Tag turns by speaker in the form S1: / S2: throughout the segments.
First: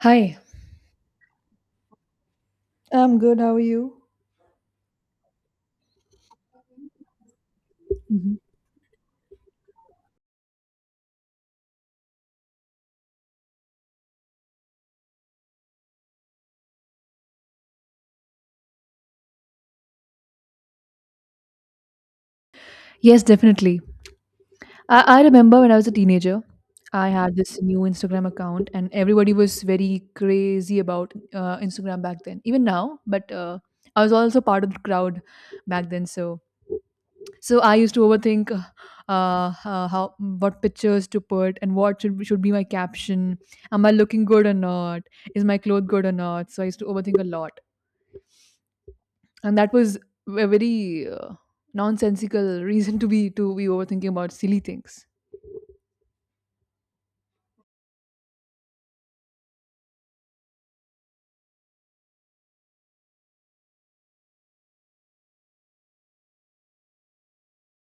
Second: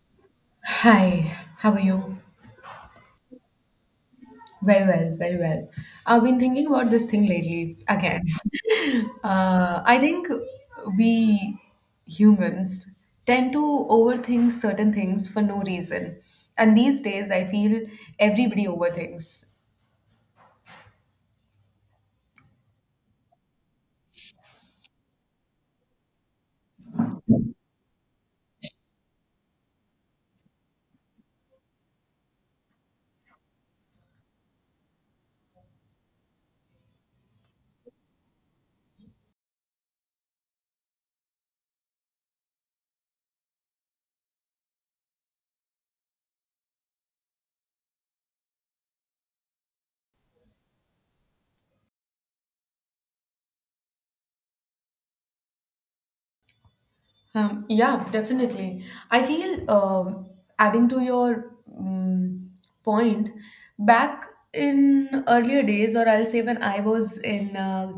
S1: Hi.
S2: Hi, how are you?
S1: I'm good. How are you?
S2: Very well, very well. I've been thinking about this thing lately again.
S1: Mhm.
S2: I think we humans tend to overthink certain things for no reason. And these days, I feel everybody overthinks.
S1: Yes, definitely. I remember when I was a teenager. I had this new Instagram account, and everybody was very crazy about Instagram back then. Even now, but I was also part of the crowd back then. So I used to overthink how what pictures to put and what should be my caption. Am I looking good or not? Is my clothes good or not? So I used to overthink a lot, and that was a very nonsensical reason to be overthinking about silly things.
S2: Yeah, definitely. I feel adding to your um, point, back in earlier days, or I'll say when I was in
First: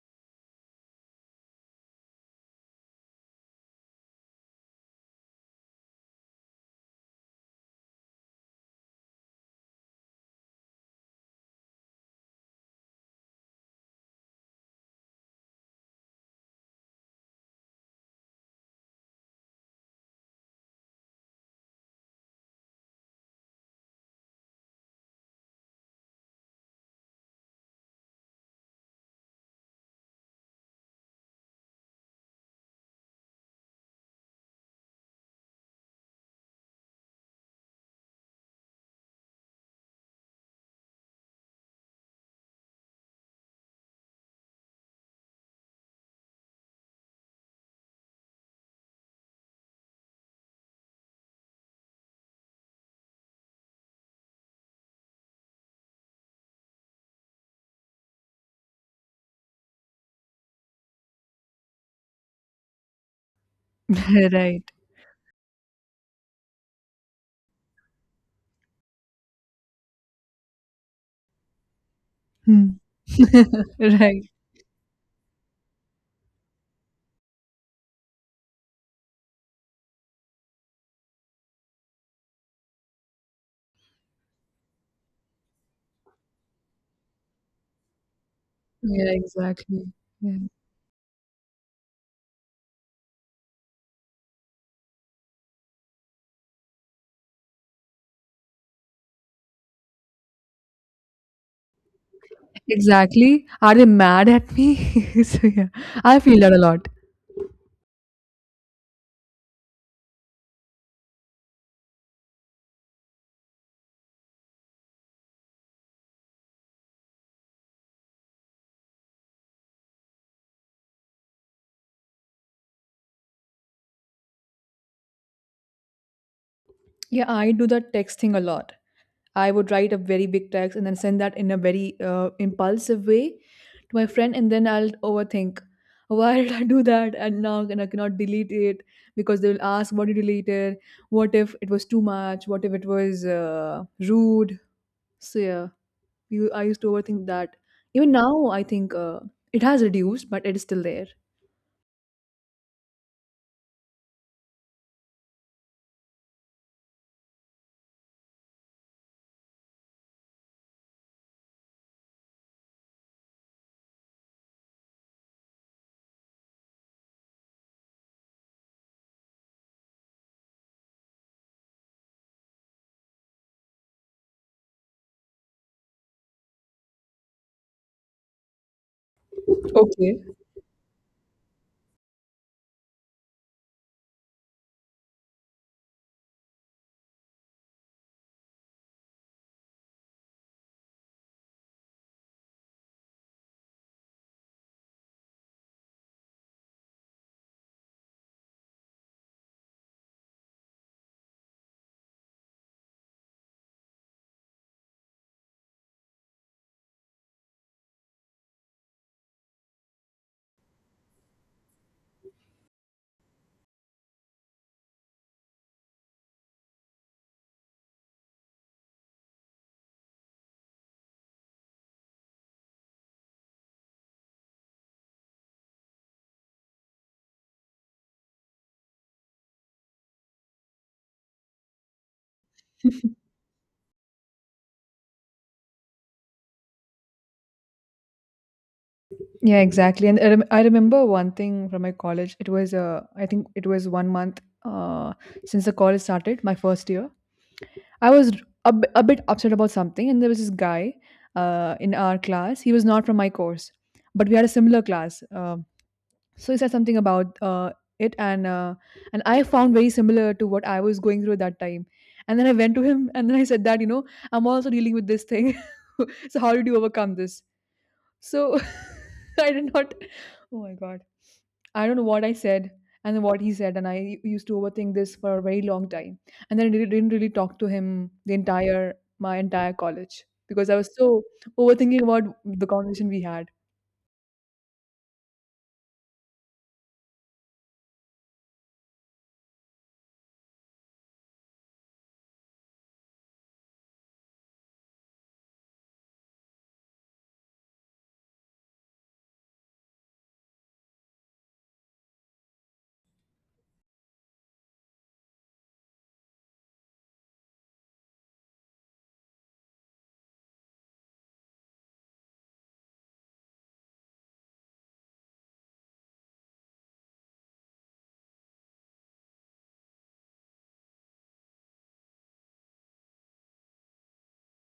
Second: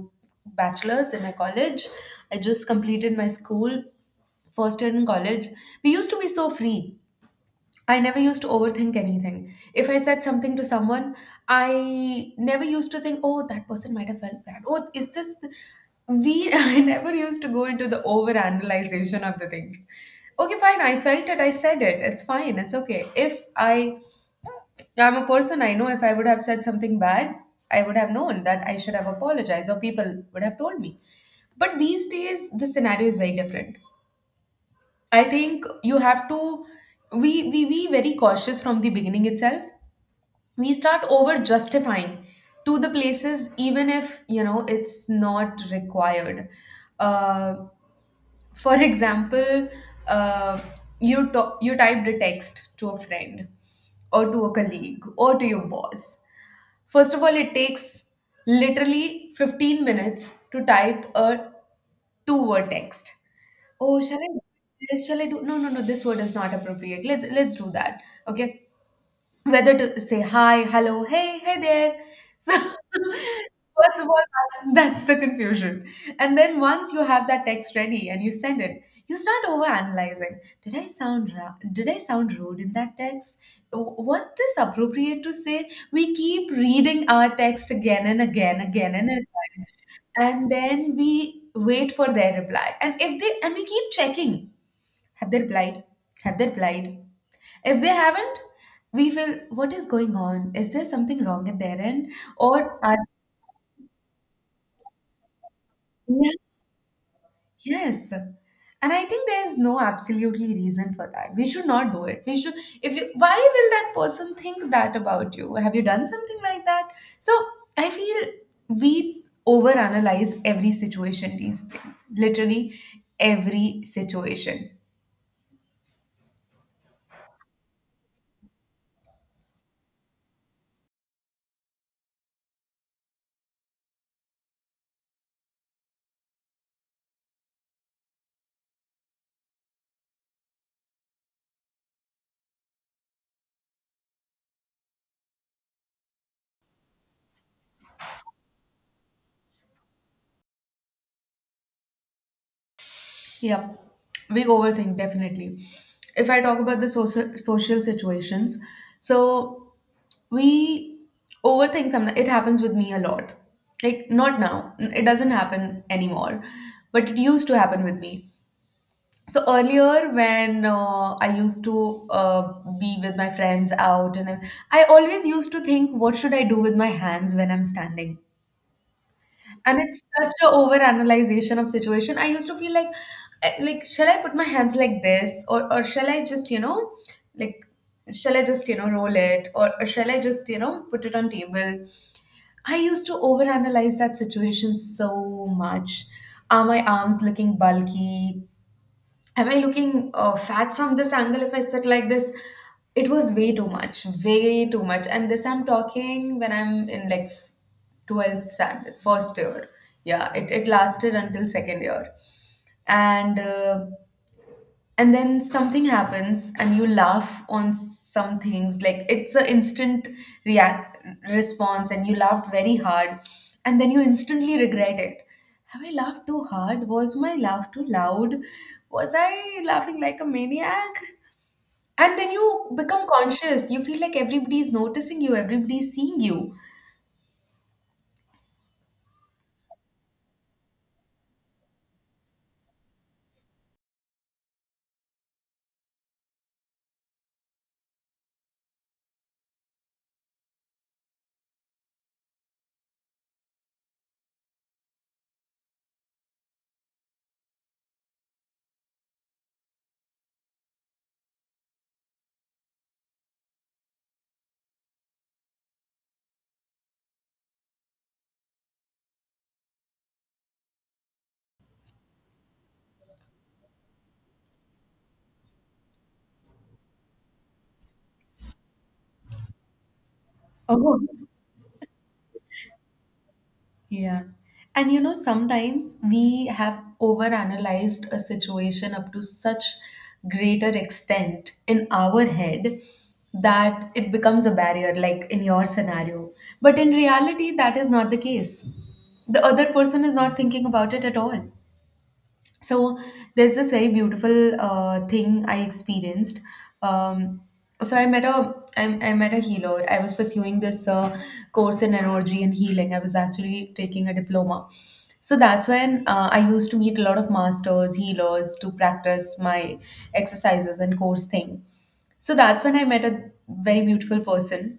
S2: bachelor's in my college, I just completed my school first year in college. We used to be so free. I never used to overthink anything. If I said something to someone, I never used to think, oh, that person might have felt bad. Oh, is this. I never used to go into the overanalyzation of the things. Okay, fine. I felt it. I said it. It's fine. It's okay. If I, I'm a person, I know if I would have said something bad, I would have known that I should have apologized or people would have told me. But these days, the scenario is very different. I think you have to, we be very cautious from the beginning itself. We start over justifying to the places even if you know it's not required, uh, for example, uh, you you typed a text to a friend or to a colleague or to your boss. First of all, it takes literally 15 minutes to type a two word text. Oh, shall I
S1: Right.
S2: do this? Shall I do, no, this word is not appropriate. Let's do that. Okay, whether to say hi, hello, hey, hey there. So
S1: Hmm.
S2: first of all,
S1: Right.
S2: that's the confusion. And then once you have that text ready and you send it, you start over analyzing. Did I sound did I sound rude in that text? Was this appropriate to say? We keep reading our text again and
S1: Yeah,
S2: again,
S1: exactly. Yeah.
S2: and then we wait for their reply. And if they and we keep checking, have they replied? Have they replied? If they haven't, we feel, what is going on? Is there something wrong at their end? Or are,
S1: Exactly. Are they mad at me? So yeah, I
S2: yeah,
S1: feel that a lot.
S2: yes. And I think there's no absolutely reason for that. We should not do it. We should if you Why will that person think that about you? Have you done something like that? So I feel we overanalyze every situation these days. Literally every situation.
S1: Yeah, I do that text thing a lot. I would write a very big text and then send that in a very impulsive way to my friend, and then I'll overthink. Why did I do that? And now and I cannot delete it because they will ask, "What did you delete it? What if it was too much? What if it was rude?" So yeah, I used to overthink that. Even now, I think it has reduced, but it is still there.
S2: Yeah, we overthink definitely. If I talk about the social situations, so we overthink. Sometimes it happens with me a lot, like not now, it doesn't happen anymore, but it used to happen with me. So earlier when I used to be with my friends out, and I always used to think, what should I do with my hands when I'm standing? And it's
S1: Okay.
S2: such a over of situation. I used to feel like like, shall I put my hands like this, or shall I just, you know, like, shall I just, you know, roll it, or shall I just, you know, put it on table. I used to overanalyze that situation so much. Are my arms looking bulky? Am I looking fat from this angle if I sit like this? It was way too much, way too much. And this I'm talking when I'm in like 12th standard, first year. Yeah, it lasted until second year. And uh, and then something happens and you laugh on some things, like it's an instant react response and you laughed very hard, and then you instantly regret it. Have I laughed too hard? Was my laugh too loud? Was I laughing like a maniac? And then you become conscious. You feel like everybody is noticing you, everybody is seeing you.
S1: Yeah, exactly. And I remember one thing from my college. It was, I think it was one month uh, since the college started, my first year. I was a bit upset about something, and there was this guy in our class. He was not from my course, but we had a similar class. So he said something about it, and I found very similar to what I was going through at that time. And then I went to him, and then I said that I'm also dealing with this thing. So how did you overcome this? So I did not. Oh my god. I don't know what I said and what he said, and used to overthink this for a very long time. And then I didn't really talk to him the entire my entire college because I was
S2: Oh,
S1: so overthinking about the conversation we had.
S2: yeah. And you know, sometimes we have overanalyzed a situation up to such greater extent in our head that it becomes a barrier, like in your scenario. But in reality, that is not the case. The other person is not thinking about it at all. So there's this very beautiful thing I experienced. Um, so I met a, I met a healer. I was pursuing this course in energy and healing. I was actually taking a diploma. So that's when I used to meet a lot of masters, healers to practice my exercises and course thing. So that's when I met a very beautiful person.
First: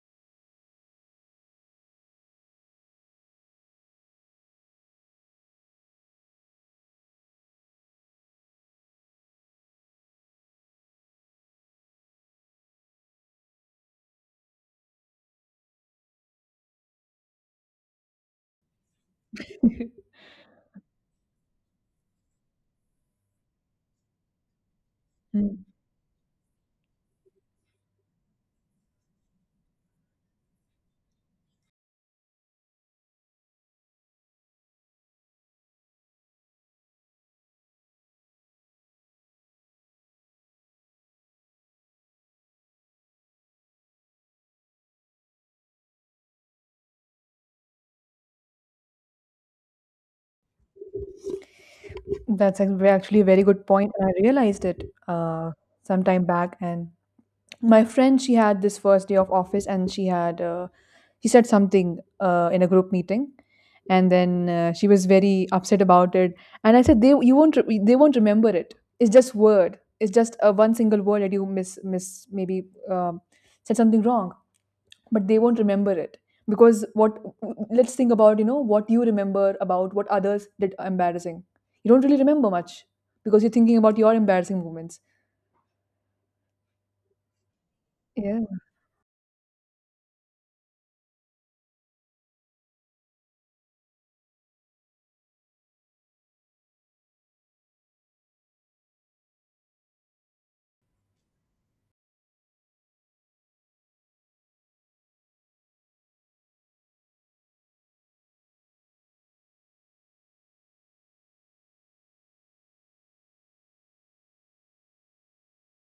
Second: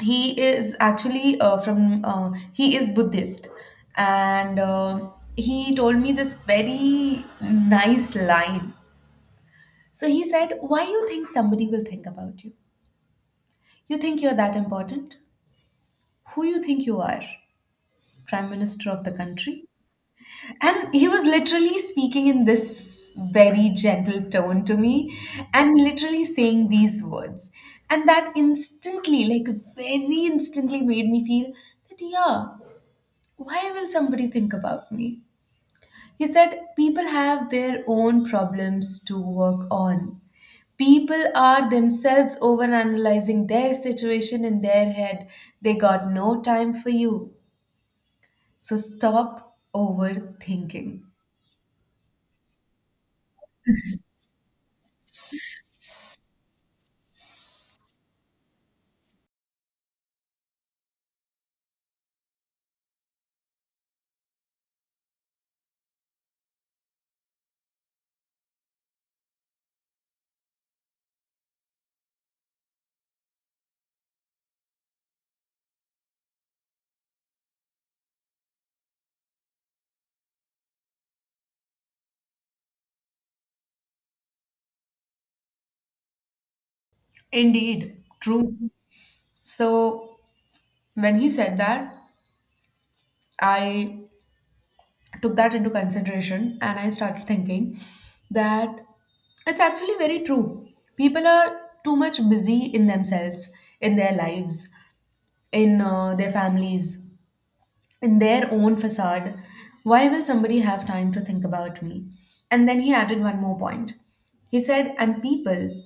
S2: He is actually from he is Buddhist. And He told me this very nice line. So he said, why you think somebody will think about you? You think you're that important? Who you think you are, prime minister of the country? And he was literally speaking in this very gentle tone to me,
S1: Mm.
S2: and literally saying these words. And that instantly, like very instantly, made me feel that, yeah, why will somebody think about me? He said, people have their own problems to work on. People are themselves overanalyzing their situation in their head. They got no time for you. So stop overthinking.
S1: Actually a very good point. I realized it some time back, and my friend she had this first day of office, and she had he said something in a group meeting. And then she was very upset about it. And I said, they won't remember it. It's just a one single word that you miss maybe um, said something wrong, but they won't remember it. Because what let's think about what you remember about what others did embarrassing. You don't really remember much, because you're thinking about your embarrassing moments.
S2: Indeed,
S1: Yeah.
S2: true. So when he said that, I took that into consideration and I started thinking that it's actually very true. People are too much busy in themselves, in their lives, in their families, in their own facade. Why will somebody have time to think about me? And then he added one more point. He said, and people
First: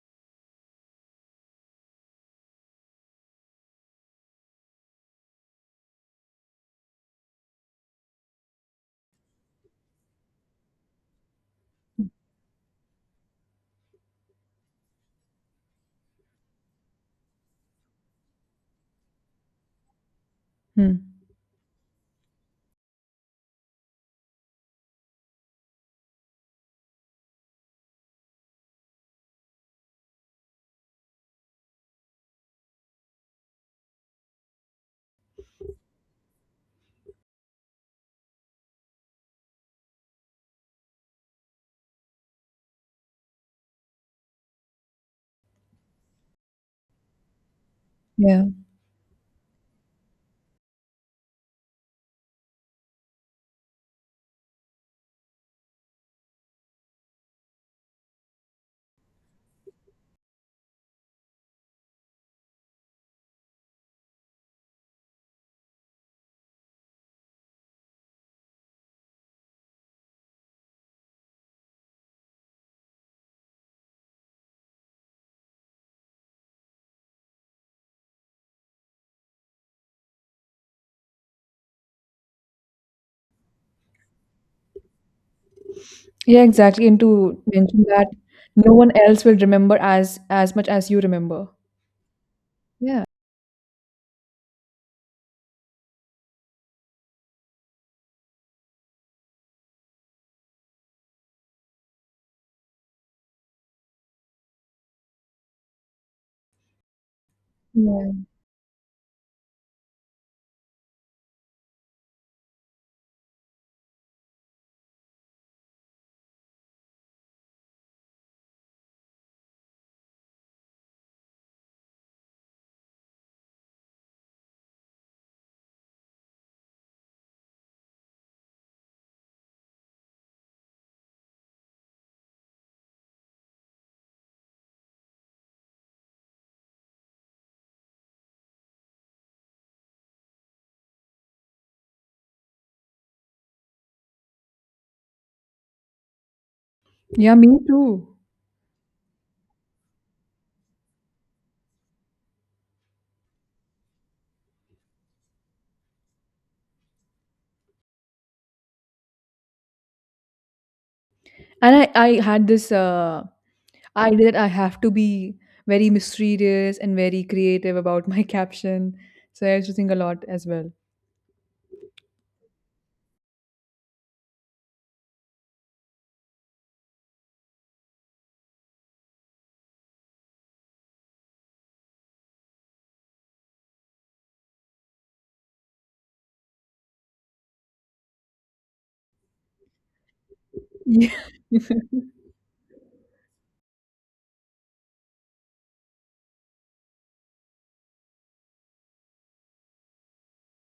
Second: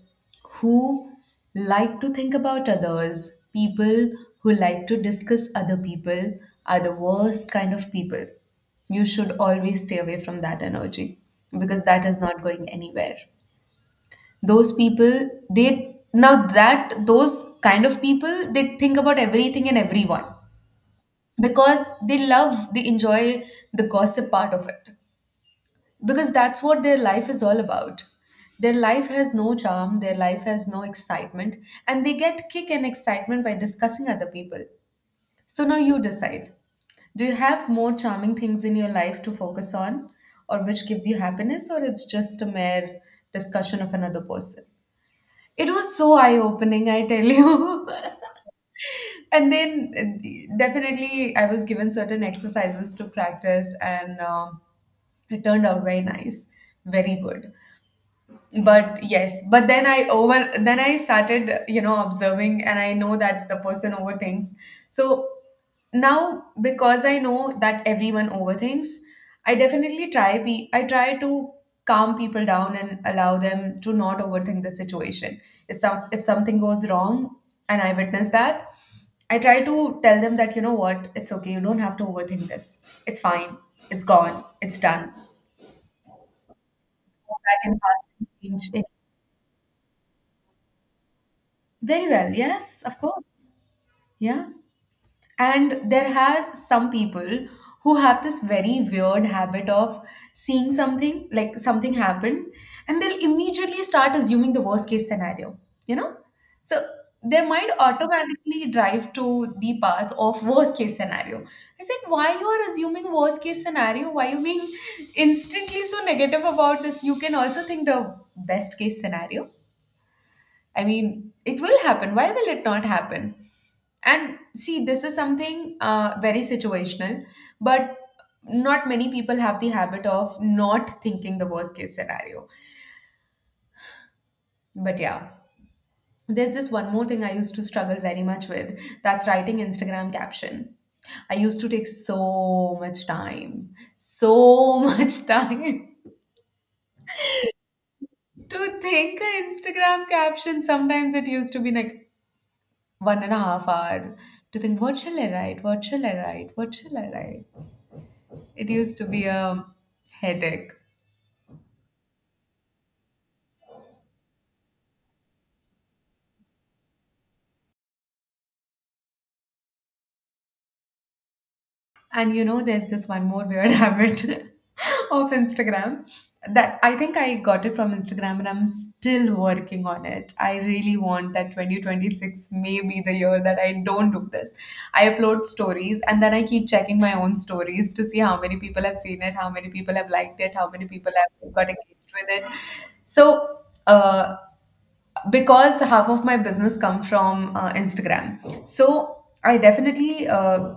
S2: who like to think about others, people who like to discuss other people, are the worst kind of people. You should always stay away from that energy because that is not going anywhere. Those people, they now that those kind of people, they think about everything and everyone
S1: Hmm.
S2: because they love, they enjoy the gossip part of it. Because that's what their life is all about. Their life has no charm, their life has no excitement, and they get kick and excitement by discussing other people. So now you decide. Do you have more charming things in your life to focus on, or which gives you happiness, or it's just a mere discussion of another person? It was so eye opening, I tell you.
S1: Yeah.
S2: And then definitely, I was given certain exercises to practice, and um, it turned out very nice, very good. But yes, but then I over then I started, you know, observing, and I know that the person overthinks. So now because I know that everyone overthinks, I definitely try pe I try to calm people down and allow them to not overthink the situation. If something goes wrong and I witness that, I try to tell them that, you know what, it's okay, you don't have to overthink this. It's fine. It's gone. It's done. Go
S1: Yeah, exactly. And to
S2: back and
S1: mention
S2: past
S1: that
S2: and change
S1: no
S2: it.
S1: one else will remember as much as you remember.
S2: Very well, yes, of
S1: Yeah.
S2: course. Yeah. And there are some people who have this very weird habit of seeing something, like something happen, and they'll immediately start assuming the worst case scenario, you know? So their mind
S1: Yeah.
S2: automatically drive to the path of worst case scenario. I said, why you are assuming worst case scenario? Why you being instantly so negative about this? You can also think the best case scenario. I mean, it will happen. Why will it not happen? And see, this is something very situational, but not many people have the habit of not thinking the worst case scenario. But yeah, there's this one more thing I used to struggle very much with, that's writing Instagram caption. I used to take so much time, so much time
S1: Yeah, me too.
S2: to think an Instagram caption. Sometimes it used to be like 1.5 hours to think, what shall I write? What shall I write? What shall I write? It used to be a headache.
S1: And I had this idea that I have to be very mysterious and very creative about my caption. So I used to think a lot as well.
S2: And you know, there's this one more weird habit of Instagram that I think I got it from Instagram, and I'm still working on it. I really want that 2026 may be the year that I don't do this. I upload stories and then I keep checking my own stories to see how many people have seen it, how many people have liked it, how many
S1: Yeah.
S2: people have got engaged with it. So, uh, because half of my business come from Instagram. So I definitely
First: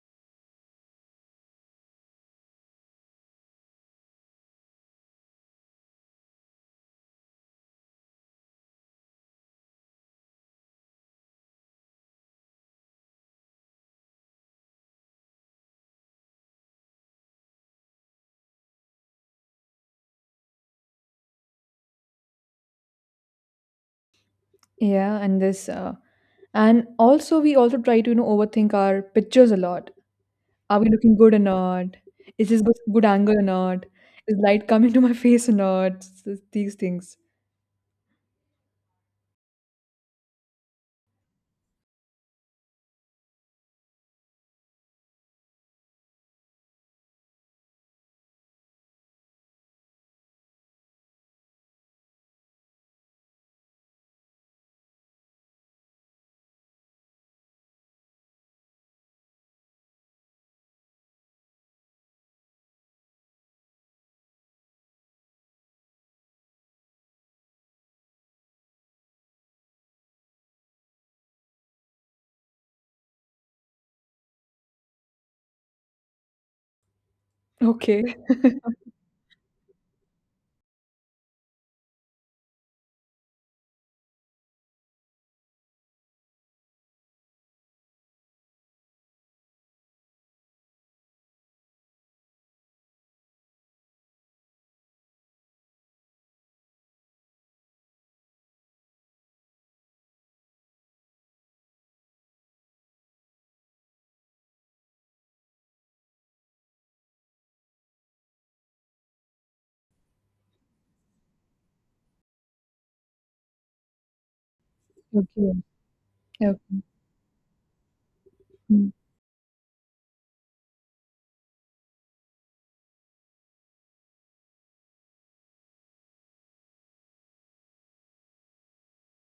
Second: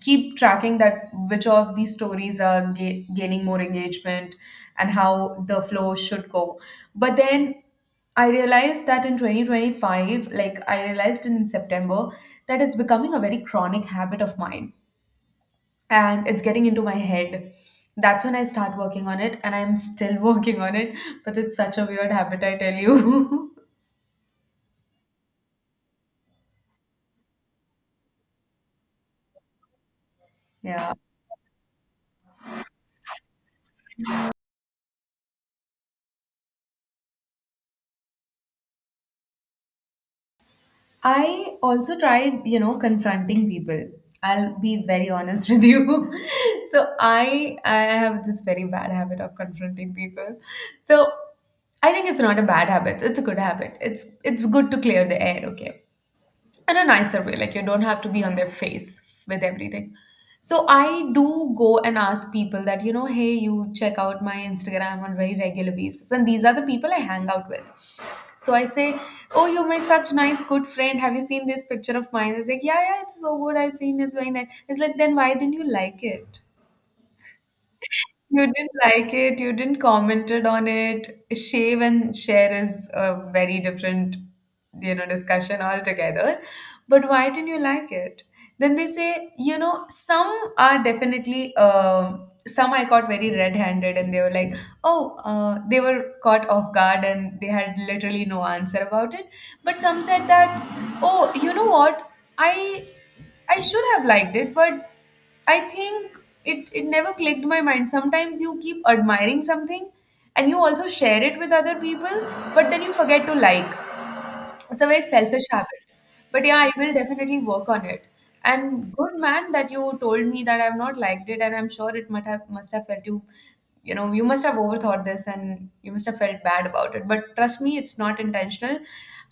S2: keep tracking that which of these stories are gaining more engagement and how the flow should go. But then I realized that in 2025, like I realized in September, that it's becoming a very chronic habit of mine, and it's getting into my head. That's when I start working on it, and I'm still working on it, but it's such a weird habit, I tell you.
S1: Yeah, and also we also try to overthink our pictures a lot. Are we
S2: yeah.
S1: looking good or not? Is this good angle or not? Is light coming to my face or not? These things.
S2: I also tried, you know, confronting people. I'll be very honest with you. So I have this very bad habit of confronting people. So I think it's not a bad habit. It's a good habit. It's good to clear the air, okay? In a nicer way, like you don't have to be on their face with everything. So I do go and ask people that, hey, you check out my Instagram on very regular basis, and these are the people I hang out with. So I say, oh, you're my such nice good friend, have you seen this picture of mine? It's like, yeah, yeah, it's so good, I've seen it, it's very nice. It's like, then why didn't you like it?
S1: Okay.
S2: You didn't like it, you didn't commented on it. Shave and share is a very different, you know, discussion altogether. But why didn't you like it? Then they say, you know, some are definitely, some I caught very red-handed, and they were like, oh, they were caught off guard, and they had literally no answer about it. But some said that, oh, you know what? I I should have liked it, but I think it never clicked my mind. Sometimes you keep admiring something and you also share it with other people, but then you forget to like. It's a very selfish
S1: Okay.
S2: habit. But yeah, I
S1: Okay.
S2: will definitely work on it. And good man that you told me that I've not liked it, and I'm sure it must have felt you, you know, you must have overthought this and you must have felt bad about it. But trust me, it's not intentional.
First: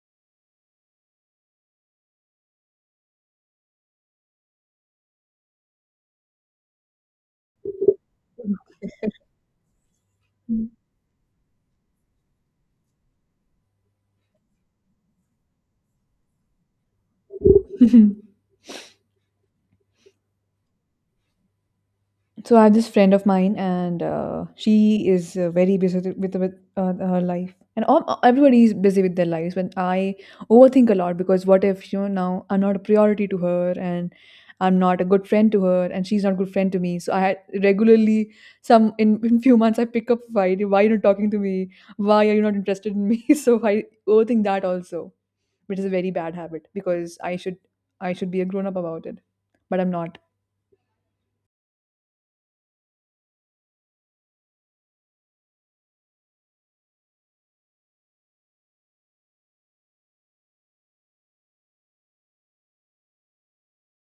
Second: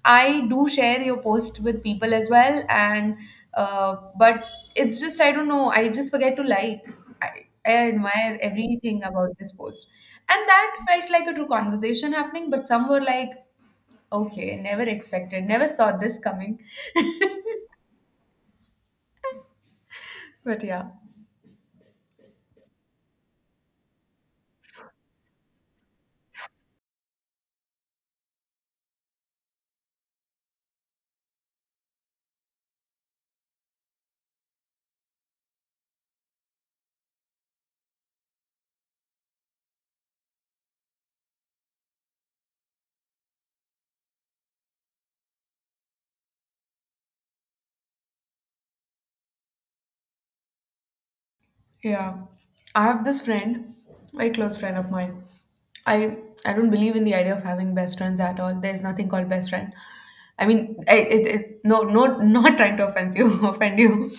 S2: I do share your post with people as well, and but it's just I don't know. I just forget to like. I, I admire everything about this post, and
S1: Mm.
S2: that felt like a true conversation happening. But some were like, okay, never expected, never saw this coming. But yeah,
S1: So I have this friend of mine, and she is very busy with, her life, and all, everybody is busy with their lives. When I overthink a lot because what if now I'm not a priority to her, and I'm not a good friend to her, and she's not a good friend to me. So I had regularly some in few months I pick up fight. Why you're not talking to me? Why are you not interested in me? So I overthink that also, which is a very bad habit because I should be a grown up about it, but I'm not.
S2: yeah. I have this friend, very close friend of mine. I I don't believe in the idea of having best friends at all. There's nothing called best friend. I mean, no, no, not trying to offend you, offend you.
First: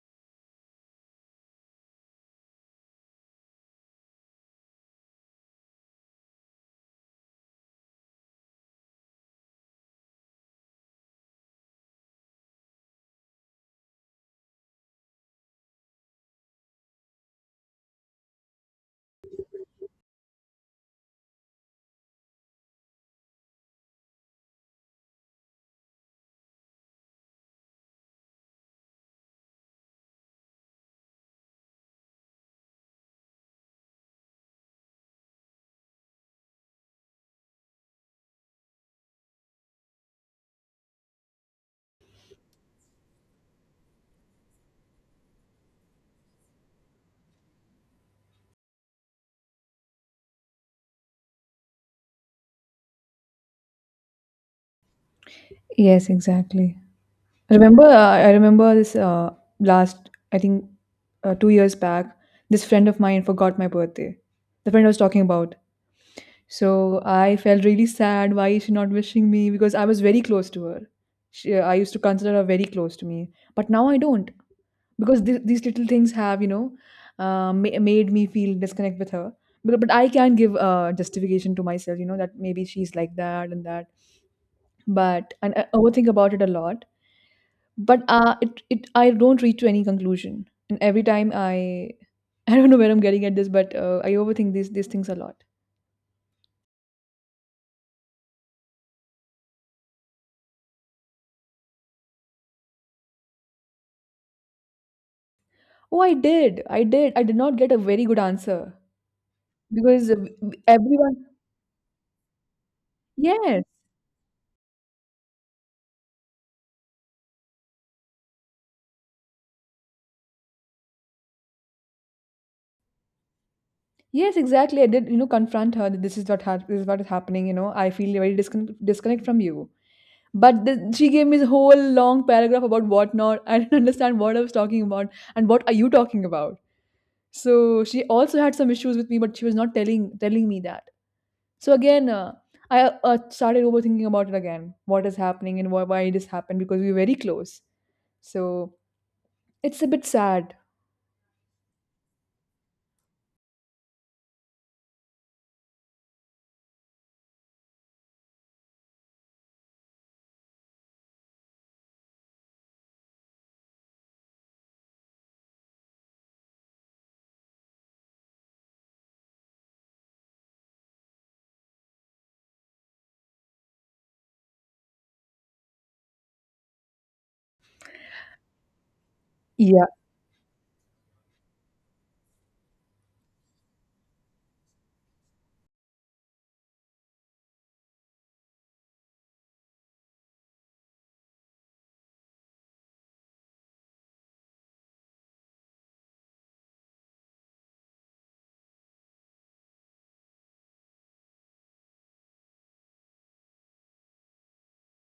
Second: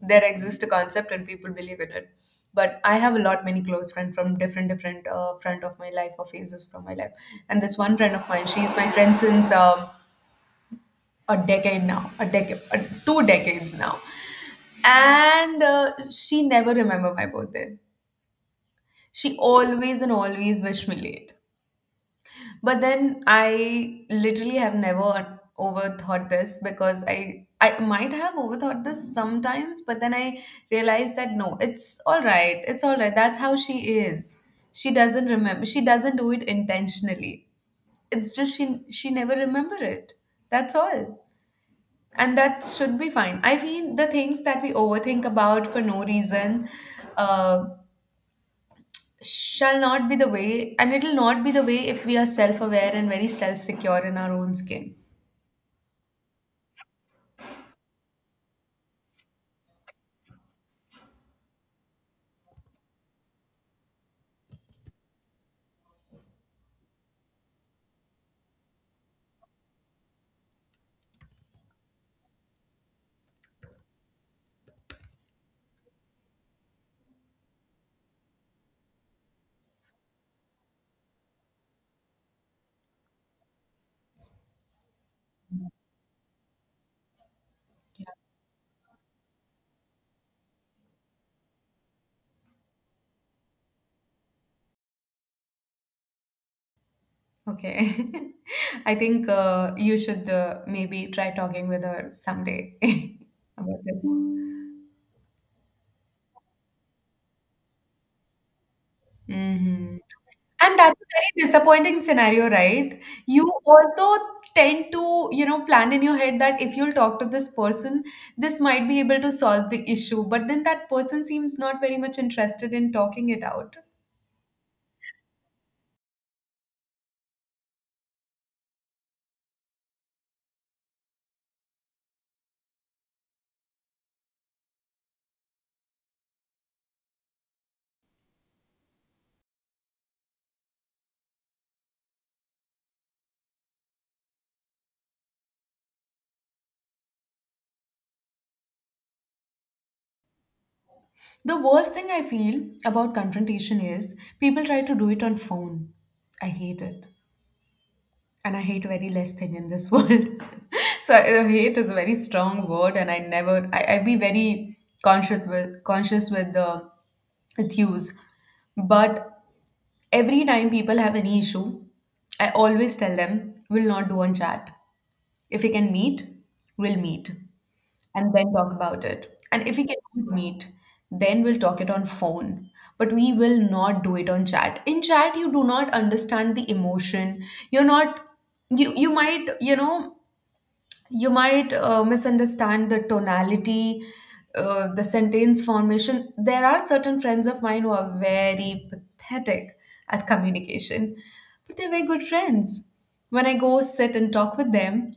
S2: There exists a concept and people believe in it. But I have a lot many close friends from different different front of my life or phases from my life. And this one friend of mine, she's my friend since a decade now, a decade, 2 decades now. And she never remember my birthday. She always and always wish me late. But then I literally have never overthought this, because I might have overthought this sometimes, but then I realized that no, it's all right, it's all right, that's how she is. She doesn't remember, she doesn't do it intentionally. It's just she never remember it, that's all. And that should be fine. I mean, the things that we overthink about for no reason, uh, shall not be the way, and it'll not be the way if we are self aware and very self secure in our own skin.
S1: Yes, exactly. I remember this last, I think, 2 years back, this friend of mine forgot my birthday. The friend I was talking about. So I felt really sad. Why is she not wishing me? Because I was very close to her. I used to consider her very close to me. But now I don't. Because these little things have, made me feel disconnect with her. But I can give justification to myself, that maybe she's like that and that. But and I overthink about it a lot, but it, it I don't reach to any conclusion. And every time I I don't know where I'm getting at this, but I overthink these things a lot.
S2: Okay. I think you should maybe try talking with her someday about this.
S1: Oh, I did not get a very good answer
S2: Hmm.
S1: because
S2: And that's a
S1: everyone...
S2: very disappointing scenario, right? You
S1: Yes,
S2: also tend to, you know, plan in your head that if you'll talk to this person, this might be able to solve the issue. But then that person seems not very much interested in talking it out.
S1: yes, exactly. I did, confront her that this is what this is what is happening. I feel very disconnect from you. But she gave me this whole long paragraph about what not. I didn't understand what I was talking about and what are you talking about. So she also had some issues with me, but she was not telling me that. So again, I started overthinking about it again. What is happening and why it has happened, because we were very close. So it's a bit sad.
S2: The worst thing I feel about confrontation is people try to do it on phone. I hate it. And I hate very less thing in this world. So hate is a very strong word, and I never I be very conscious with the its use. But every time people have any issue, I always tell them we'll not do on chat. If we can meet, we'll meet and then talk about it. And if we
S1: Yeah.
S2: cannot meet, then we'll talk it on phone. But we will not do it on chat. In chat, you do not understand the emotion. You're not, you you might, you know, you might misunderstand the tonality, the sentence formation. There are certain friends of mine who are very pathetic at communication, but they're very good friends. When I go sit and talk with them,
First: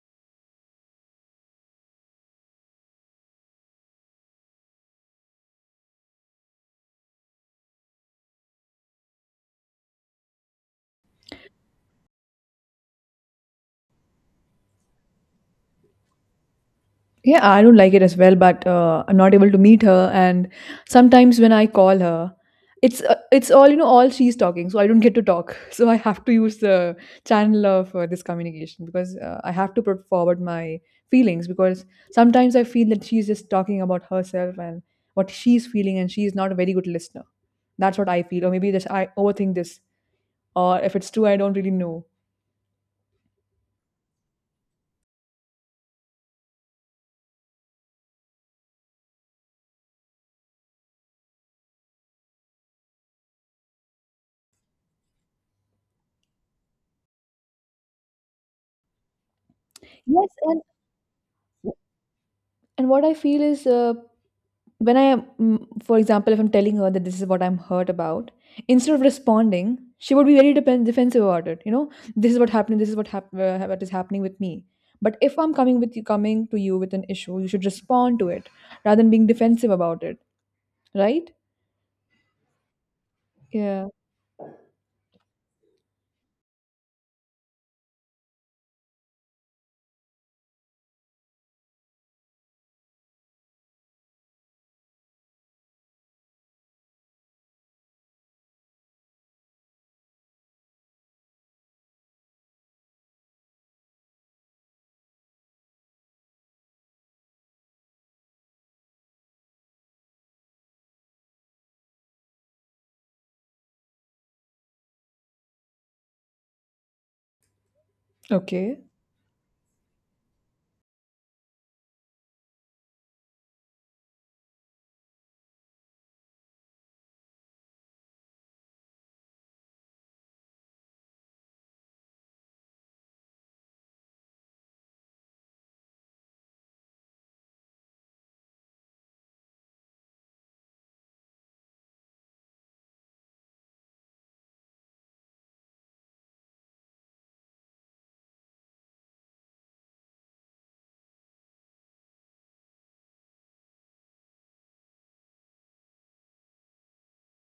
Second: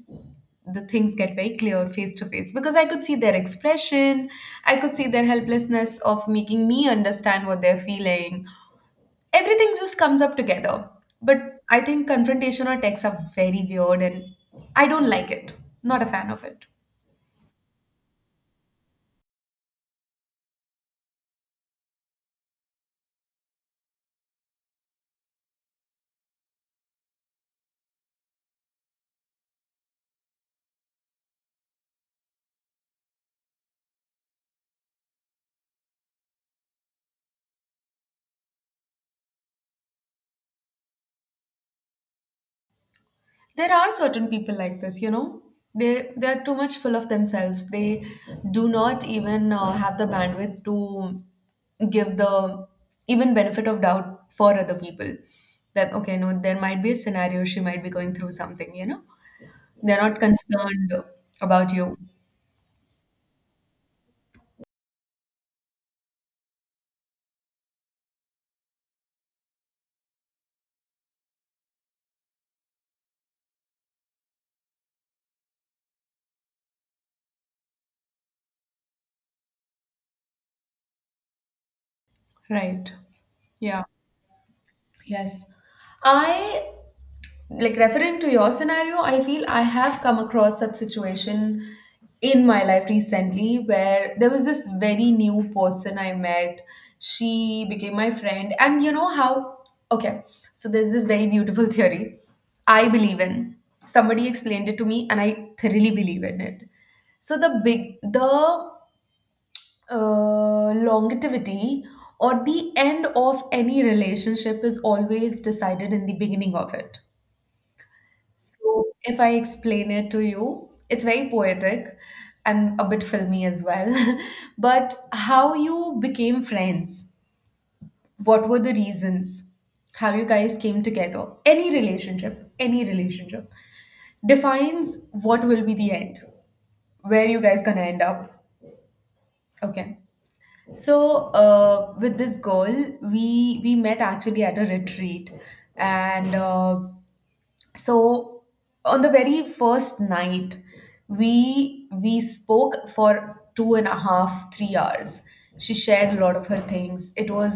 S2: the things get very clear face to face because I could see their expression, I could see their helplessness of making me understand what they're feeling, everything just comes up together. But I think confrontation or texts are very weird, and I don't like it. Not a fan of it.
S1: Yeah, I don't like it as well, but I'm not able to meet her. And sometimes when I call her, it's all, all she's talking, so I don't get to talk. So I have to use the channel of this communication, because I have to put forward my feelings, because sometimes I feel that she's just talking about herself and what she's feeling, and she's not a very good listener. That's what I feel, or maybe this I overthink this, or if it's true, I don't really know.
S2: There are certain people like this, you know. They are too much full of themselves. They do not even have the bandwidth to give the even benefit of doubt for other people. That okay, no, there might be a scenario she might be going through something, you know. They're not
S1: Yes, and
S2: concerned about you.
S1: what I feel is when I am, for example, if I'm telling her that this is what I'm hurt about, instead of responding, she would be very defensive about it. You know, this is what happened. This is what what is happening with me. But if I'm coming with you, coming to you with an issue, you should respond to it rather than being defensive about it, right?
S2: Right. Yeah.
S1: Yeah.
S2: Yes. I, like referring to your scenario, I feel I have come across such situation in my life recently, where there was this very new person I met, she became my friend, and you know how. Okay. So there's this very beautiful theory I believe in, somebody explained it to me, and I thoroughly believe in it. So the longevity or the end of any relationship is always decided in the beginning of it.
S1: Okay.
S2: So, if I explain it to you, it's very poetic and a bit filmy as well. But how you became friends? What were the reasons? How you guys came together? Any relationship defines what will be the end, where you guys gonna end up. Okay. So, with this girl, we met actually at a retreat, and so on the very first night we spoke for two and a half three hours. She shared a lot of her things. It was,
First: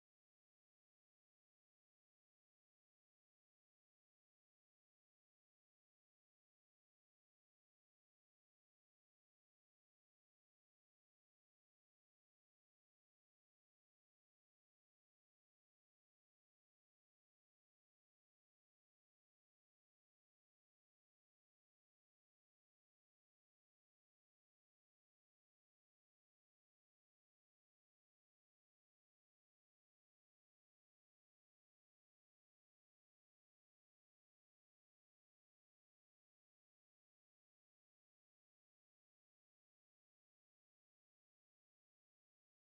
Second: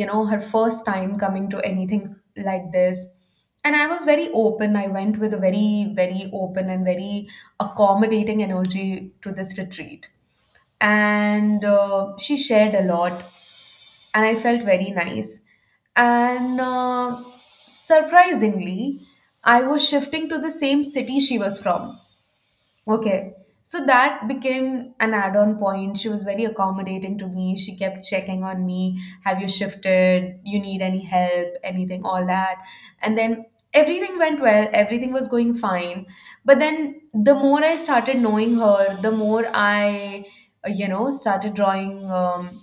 S2: you know, her first time coming to anything like this, and I was very open. I went with a very very open and very accommodating energy to this retreat, and she shared a lot, and I felt very nice. And surprisingly, I was shifting to the same city she was from. Okay. So that became an add on point. She was very accommodating to me. She kept checking on me. Have you shifted? You need any help? Anything? All that. And then everything went well. Everything was going fine. But then the more I started knowing her, the more I, you know, started drawing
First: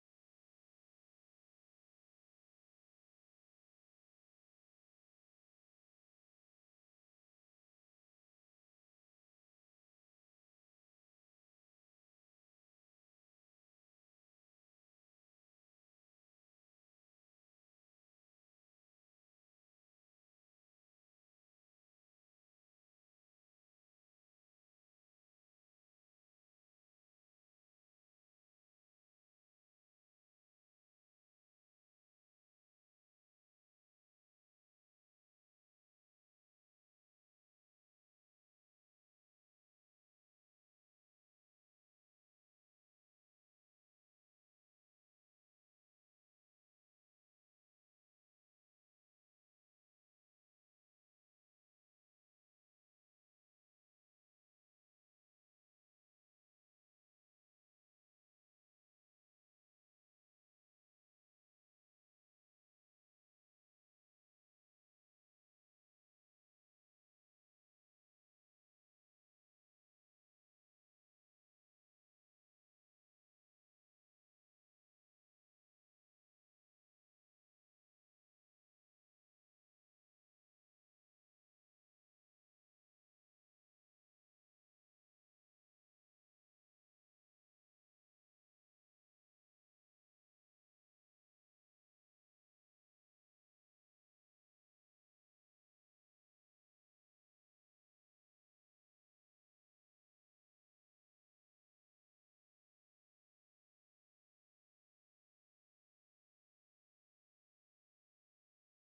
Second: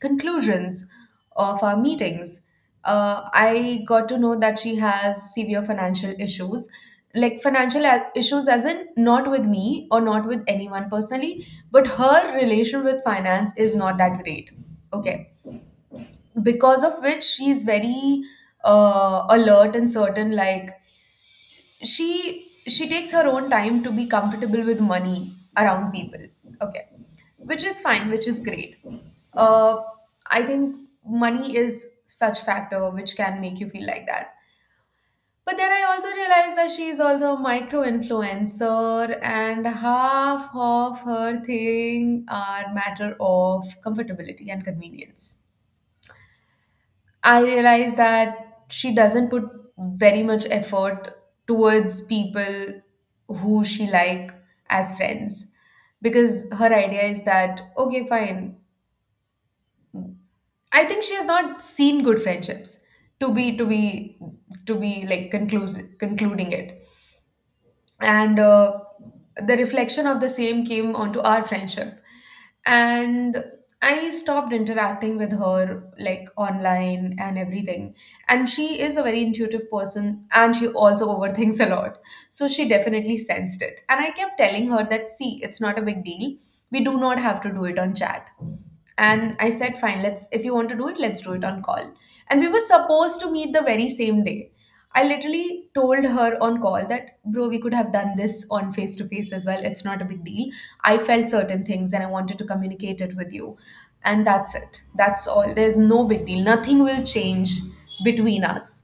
S2: conclusions of our meetings. I got to know that she has severe financial issues, like financial a- issues, as in not with me or not with anyone personally, but her relation with finance is not that great. Okay. Because of which she's very alert and certain, like, she takes her own time to be comfortable with money around people. Okay. Which is fine, which is great. Uh i think money is such factor which can make you feel like that. But then I also realized that she is also a micro influencer and half of her thing are matter of comfortability and convenience. I realize that she doesn't put very much effort towards people who she like as friends. Because her idea is that okay fine, I think she has not seen good friendships to be to be to be like conclusive concluding it. And the reflection of the same came onto our friendship, and I stopped interacting with her like online and everything. And she is a very intuitive person, and she also overthinks a lot. So she definitely sensed it, and I kept telling her that see, it's not a big deal, we do not have to do it on chat. And I said fine, let's, if you want to do it, let's do it on call. And we were supposed to meet the very same day. I literally told her on call that, bro, we could have done this on face to face as well. It's not a big deal. I felt certain things and I wanted to communicate it with you. And that's it. That's all. There's no big deal. Nothing will change between us.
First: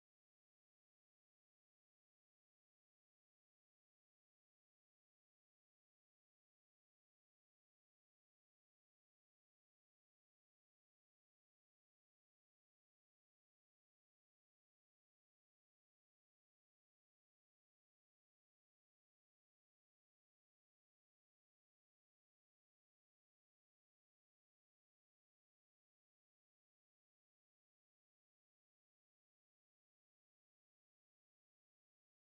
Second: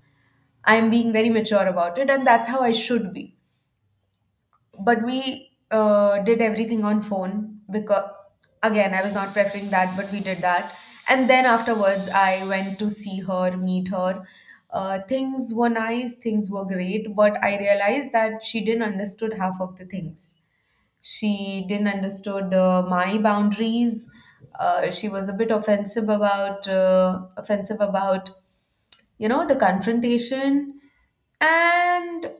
S2: I'm being very mature about it, and that's how I should be. But we did everything on phone, because again I was not preferring that, but we did that. And then afterwards I went to see her, meet her. Things were nice, things were great, but I realized that she didn't understood half of the things. She didn't understood my boundaries. She was a bit offensive about you know the confrontation. And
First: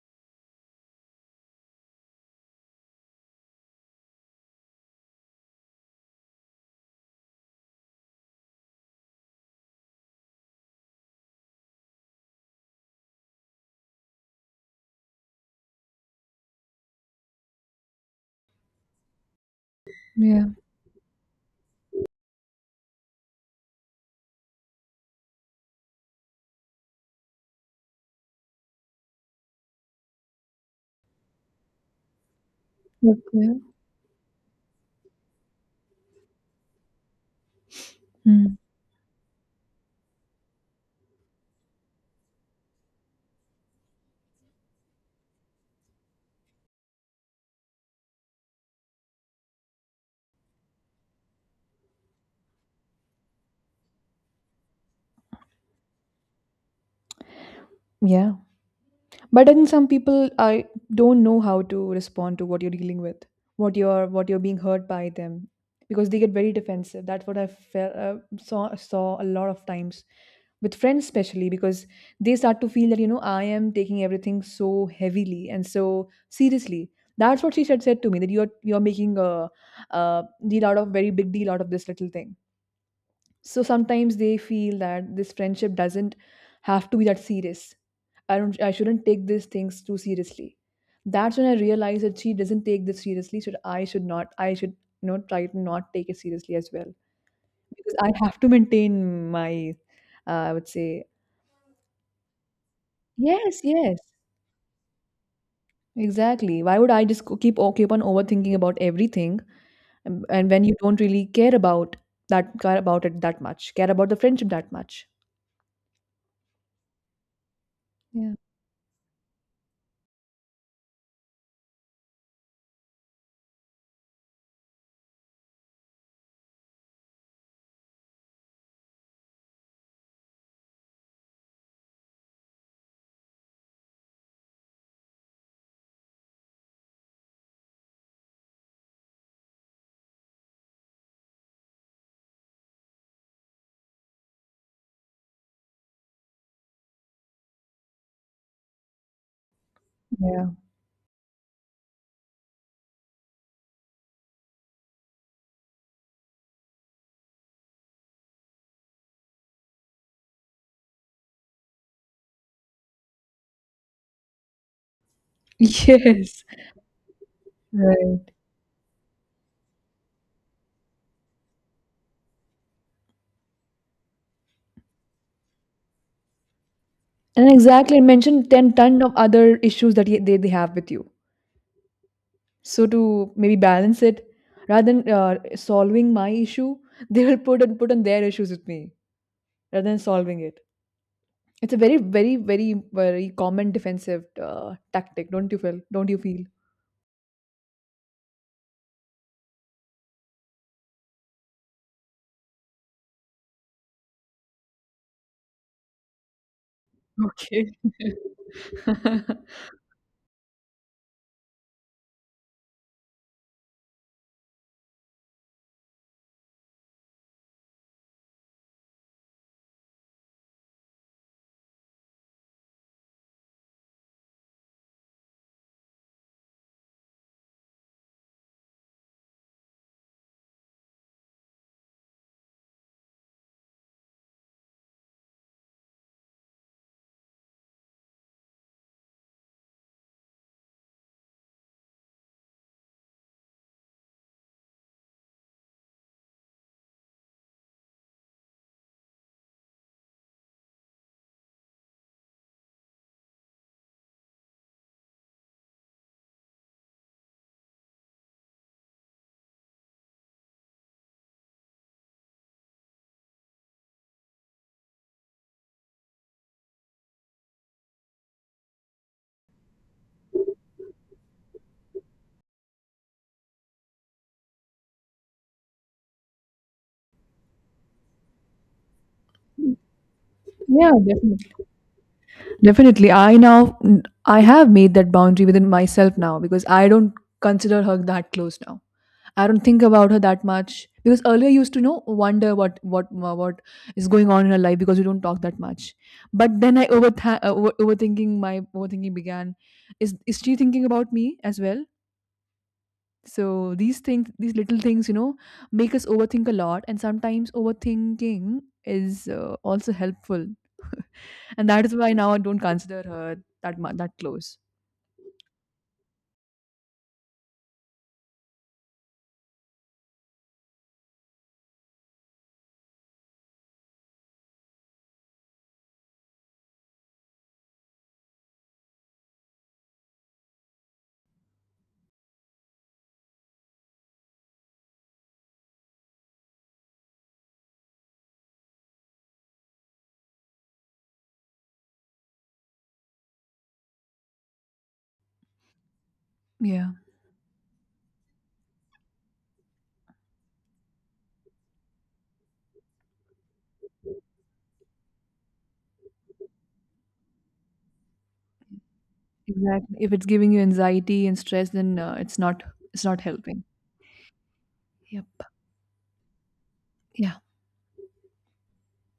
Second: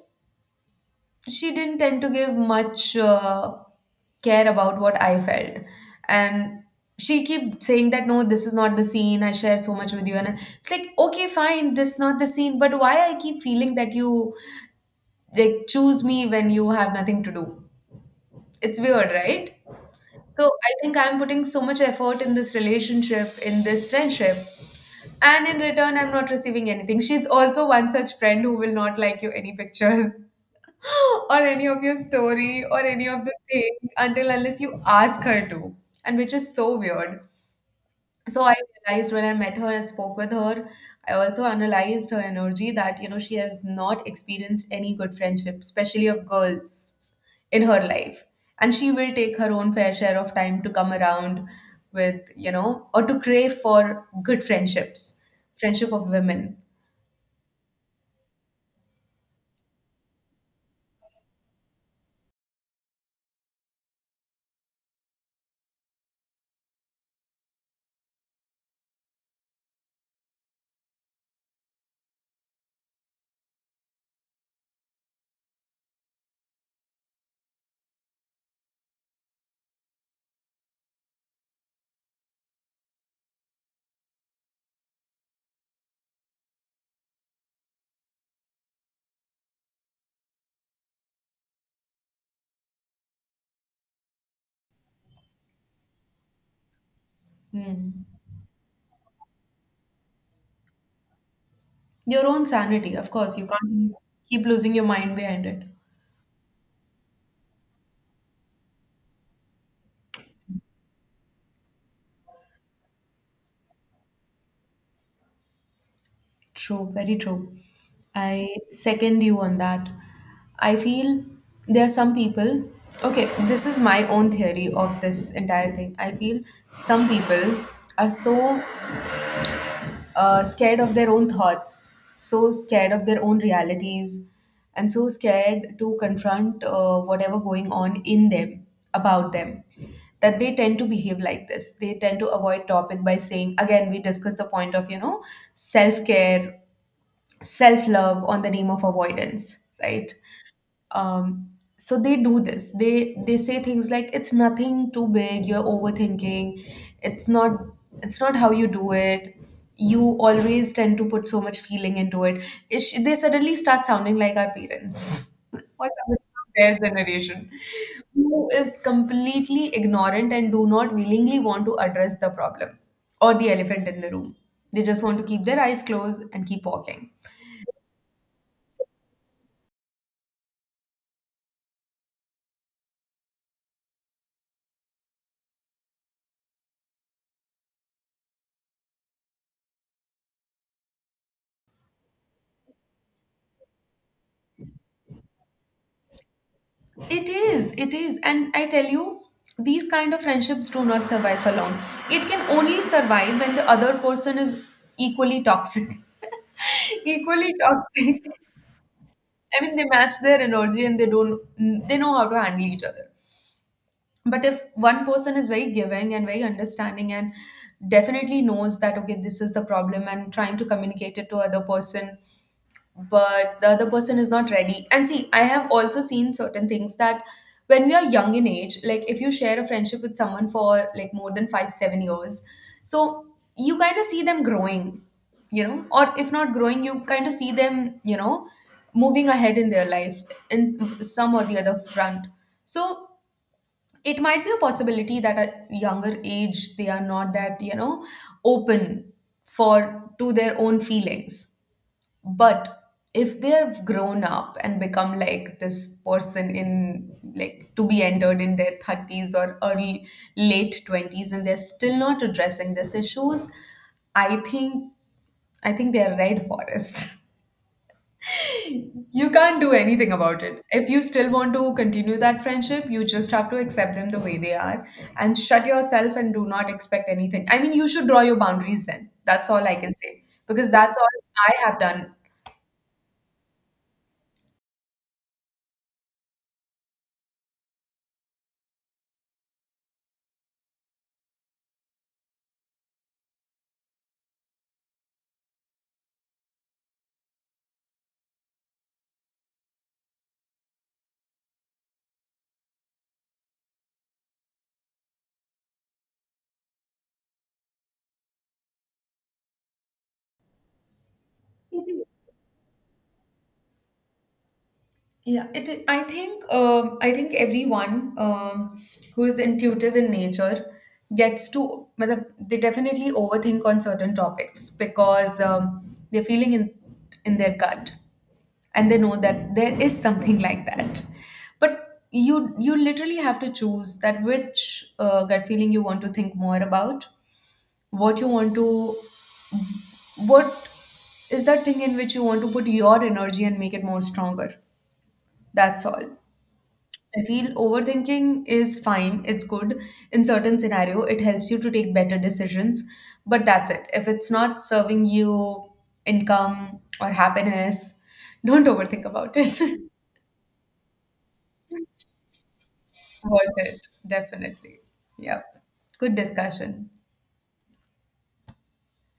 S2: she didn't tend to give much care about what I felt. And she keep saying that no, this is not the scene. I share so much with you, and it's like okay, fine, this is not the scene. But why I keep feeling that you like choose me when you have nothing to do? It's weird, right?
S1: Yeah.
S2: So I think I'm putting so much effort in this relationship, in this friendship, and in return, I'm not receiving anything. She's also one such friend who will not like you any pictures or any of your story or any of the
S1: Okay.
S2: thing until unless you ask her to, and which is so weird. So
S1: Hmm.
S2: I realized when I met her and spoke with her, I also analyzed her energy that she has not experienced any good friendship, especially of girls in her life. And she will take her own fair share of time to come around with, or to crave for good friendships, friendship of women.
S1: Yeah. But then some people, I don't know how to respond to what you're dealing with, what you're, what you're being hurt by them, because they get very defensive. That's what I saw a lot of times with friends, especially because they start to feel that I am taking everything so heavily and so seriously. That's what she said to me, that you're making a deal out of very big deal out of this little thing. So sometimes they feel that this friendship doesn't have to be that serious. I shouldn't take these things too seriously. That's when I realized that she doesn't take this seriously, so I should not I should you know try to not take it seriously as well.
S2: Hmm.
S1: Because I have to maintain my I would say...
S2: Your own sanity, of course, you
S1: Yes,
S2: can't
S1: yes,
S2: keep losing your mind behind it.
S1: exactly. Why would I just go- keep o- keep on overthinking about everything? And when you don't really care about that care about it that much, care about the friendship that much.
S2: True, very true.
S1: Yeah.
S2: I second you on that. I feel there are some people, okay, this is my own theory of this entire thing. I feel some people are so scared of their own thoughts, so scared of their own realities, and so scared to confront whatever going on in them, about them, that they tend to behave like this. They tend to avoid topic by saying, again, we discuss the point of, self care self love on the name of avoidance, right?
S1: Yeah.
S2: Um, so they do this. They say things like it's nothing too big. You're overthinking. It's not it's not how you do it. You always tend to put so much feeling into it. They suddenly start sounding like our parents or somebody
S1: Yes.
S2: from their generation
S1: Right.
S2: who is completely ignorant and do not willingly want to address the problem or the elephant in the room. They just want to keep their eyes closed and keep walking.
S1: And exactly, and mention 10 ton of other issues that they have with you. So to maybe balance it, rather than solving my issue, they will put on their issues with me rather than solving it. It's a very, very, very, very common defensive tactic. Don't you feel? Don't you feel?
S2: It is, it is. And I tell you, these kind of friendships do not survive for long. It can only survive when the other person is equally toxic. Equally
S1: Okay.
S2: toxic. I mean, they match their energy and they don't, they know how to handle each other. But if one person is very giving and very understanding and definitely knows that, okay, this is the problem and trying to communicate it to other person but the other person is not ready. And see, I have also seen certain things that when we are young in age, like if you share a friendship with someone for like more than 5, 7 years, so you kind of see them growing, or if not growing, you kind of see them, moving ahead in their life in some or the other front. So it might be a possibility that at younger age they are not that, open for to their own feelings but if they've grown up and become like this person in like to be entered in their 30s or early late 20s and they're still not addressing these issues, I think I think they're red forest. You can't do anything about it. If you still want to continue that friendship, you just have to accept them the way they are and shut yourself and do not expect anything. I mean, you should draw your boundaries then. That's all I can say because
S1: Yeah,
S2: that's all
S1: definitely.
S2: I have done.
S1: Definitely. I have made that boundary within myself now because I don't consider her that close now. I don't think about her that much because earlier I used to wonder what is going on in her life, because we don't talk that much. But then I overth- over overthinking my overthinking began. Is she thinking about me as well? So these things, these little things, make us overthink a lot, and sometimes overthinking is also helpful. And that is why now I don't consider her that close.
S2: Yeah, I think. I think everyone who is intuitive in nature gets to. मतलब, they definitely overthink on certain topics because they're feeling in their gut, and they know that there is something like that. But you literally have to choose that which gut feeling you want to think more about, what you want to, what is that thing in which you want to put your energy and make it more stronger that's all.
S1: Yeah,
S2: I feel overthinking is fine, it's good. In certain scenario, it helps you to take better decisions, but that's it. If it's not serving you income or happiness, don't overthink about it.
S1: exactly. If it's giving you anxiety and stress, then it's not
S2: Worth
S1: helping.
S2: it, definitely. Yep.
S1: Yep.
S2: Good discussion.
S1: Yeah.